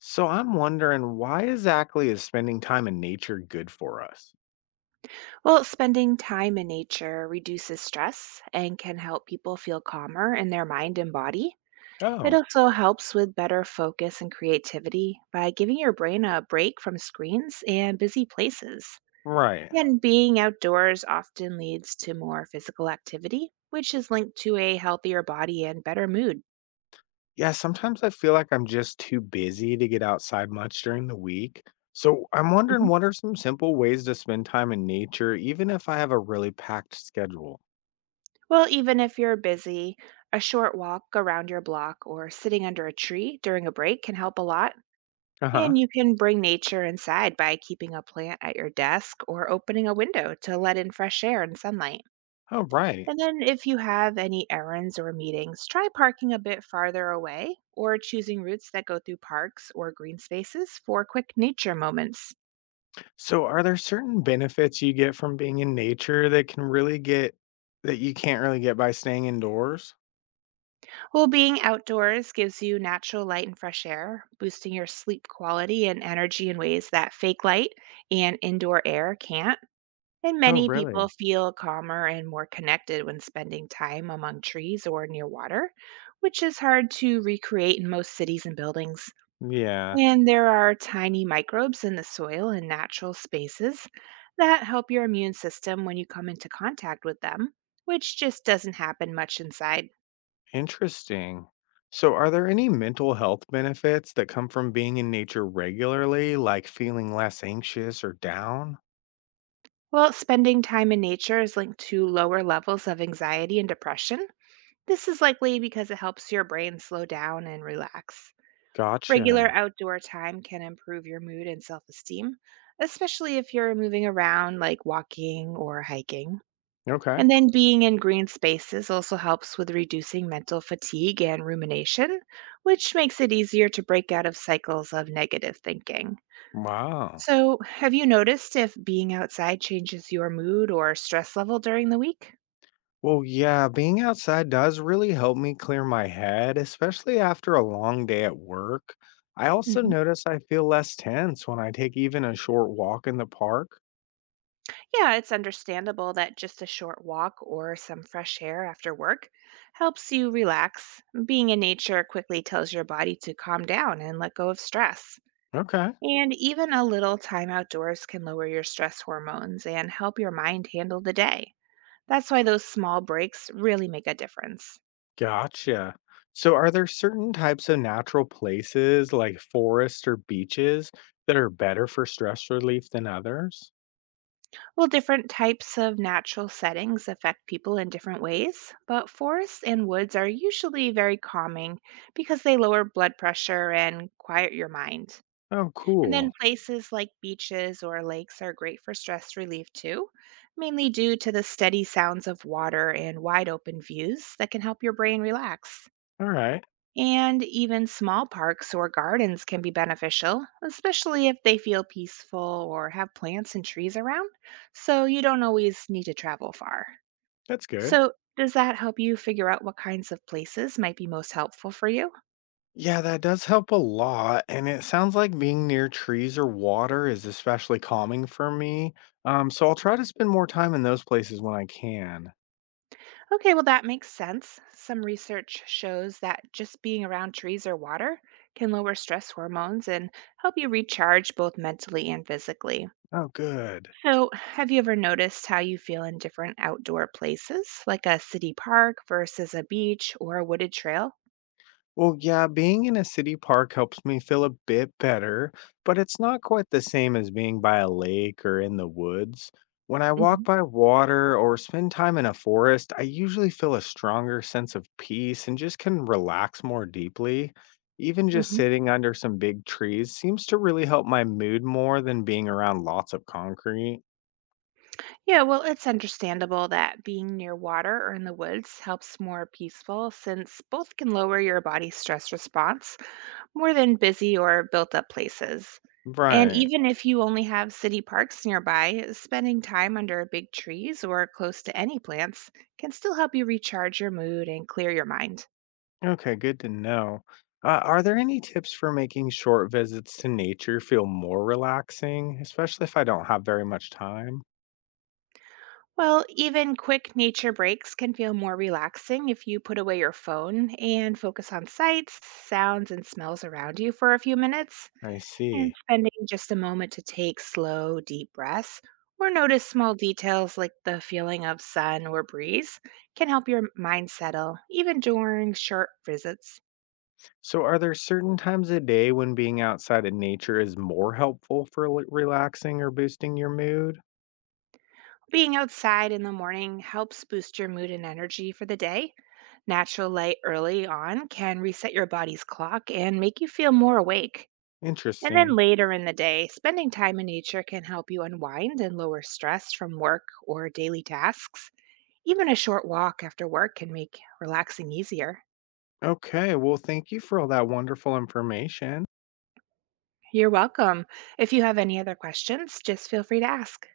So I'm wondering, why exactly is spending time in nature good for us? Well, spending time in nature reduces stress and can help people feel calmer in their mind and body. It Oh. also helps with better focus and creativity by giving your brain a break from screens and busy places. Right. And being outdoors often leads to more physical activity, which is linked to a healthier body and better mood. Yeah, sometimes I feel like I'm just too busy to get outside much during the week. So I'm wondering, Mhm. what are some simple ways to spend time in nature, even if I have a really packed schedule? Well, even if you're busy, a short walk around your block or sitting under a tree during a break can help a lot. Uh huh. And you can bring nature inside by keeping a plant at your desk or opening a window to let in fresh air and sunlight. Oh, right. And then, if you have any errands or meetings, try parking a bit farther away or choosing routes that go through parks or green spaces for quick nature moments. So are there certain benefits you get from being in nature that can really get that you can't really get by staying indoors? Well, being outdoors gives you natural light and fresh air, boosting your sleep quality and energy in ways that fake light and indoor air can't. And Oh, many people really? feel calmer and more connected when spending time among trees or near water, which is hard to recreate in most cities and buildings. Yeah. And there are tiny microbes in the soil and natural spaces that help your immune system when you come into contact with them, which just doesn't happen much inside. Interesting. So, are there any mental health benefits that come from being in nature regularly, like feeling less anxious or down? Well, spending time in nature is linked to lower levels of anxiety and depression. This is likely because it helps your brain slow down and relax. Regular Gotcha. outdoor time can improve your mood and self esteem, especially if you're moving around like walking or hiking. Okay. And then being in green spaces also helps with reducing mental fatigue and rumination, which makes it easier to break out of cycles of negative thinking. Wow. So, have you noticed if being outside changes your mood or stress level during the week? Well, yeah, being outside does really help me clear my head, especially after a long day at work. I also notice I feel less tense when I take even a short walk in the park. Yeah, it's understandable that just a short walk or some fresh air after work helps you relax. Being in nature quickly tells your body to calm down and let go of stress. Okay. And even a little time outdoors can lower your stress hormones and help your mind handle the day. That's why those small breaks really make a difference. Gotcha. So, are there certain types of natural places like forests or beaches that are better for stress relief than others? Well, different types of natural settings affect people in different ways, but forests and woods are usually very calming because they lower blood pressure and quiet your mind. Oh, And then cool. places like beaches or lakes are great for stress relief too, mainly due to the steady sounds of water and wide open views that can help your brain relax. All right. And even small parks or gardens can be beneficial, especially if they feel peaceful or have plants and trees around, so you don't always need to travel far. That's good. So, does that help you figure out what kinds of places might be most helpful for you? Yeah, that does help a lot, and it sounds like being near trees or water is especially calming for me. So, I'll try to spend more time in those places when I can. Okay, well, that makes sense. Some research shows that just being around trees or water can lower stress hormones and help you recharge both mentally and physically. Oh, good. So, have you ever noticed how you feel in different outdoor places, like a city park versus a beach or a wooded trail? Well, yeah, being in a city park helps me feel a bit better, but it's not quite the same as being by a lake or in the woods. When I walk Hmm. by water or spend time in a forest, I usually feel a stronger sense of peace and just can relax more deeply. Even just Hmm. sitting under some big trees seems to really help my mood more than being around lots of concrete. Yeah, well, it's understandable that being near water or in the woods helps more peaceful since both can lower your body's stress response, more than busy or built up places. And Right. even if you only have city parks nearby, spending time under big trees or close to any plants can still help you recharge your mood and clear your mind. Okay, good to know. Are there any tips for making short visits to nature feel more relaxing, especially if I don't have very much time? Well, even quick nature breaks can feel more relaxing if you put away your phone and focus on sights, sounds, and smells around you for a few minutes. I see. And spending just a moment to take slow, deep breaths or notice small details like the feeling of sun or breeze can help your mind settle, even during short visits. So, are there certain times of day when being outside in nature is more helpful for relaxing or boosting your mood? Being outside in the morning helps boost your mood and energy for the day. Natural light early on can reset your body's clock and make you feel more awake. And then Interesting. later in the day, spending time in nature can help you unwind and lower stress from work or daily tasks. Even a short walk after work can make relaxing easier. Okay, well, thank you for all that wonderful information. You're welcome. If you have any other questions, just feel free to ask.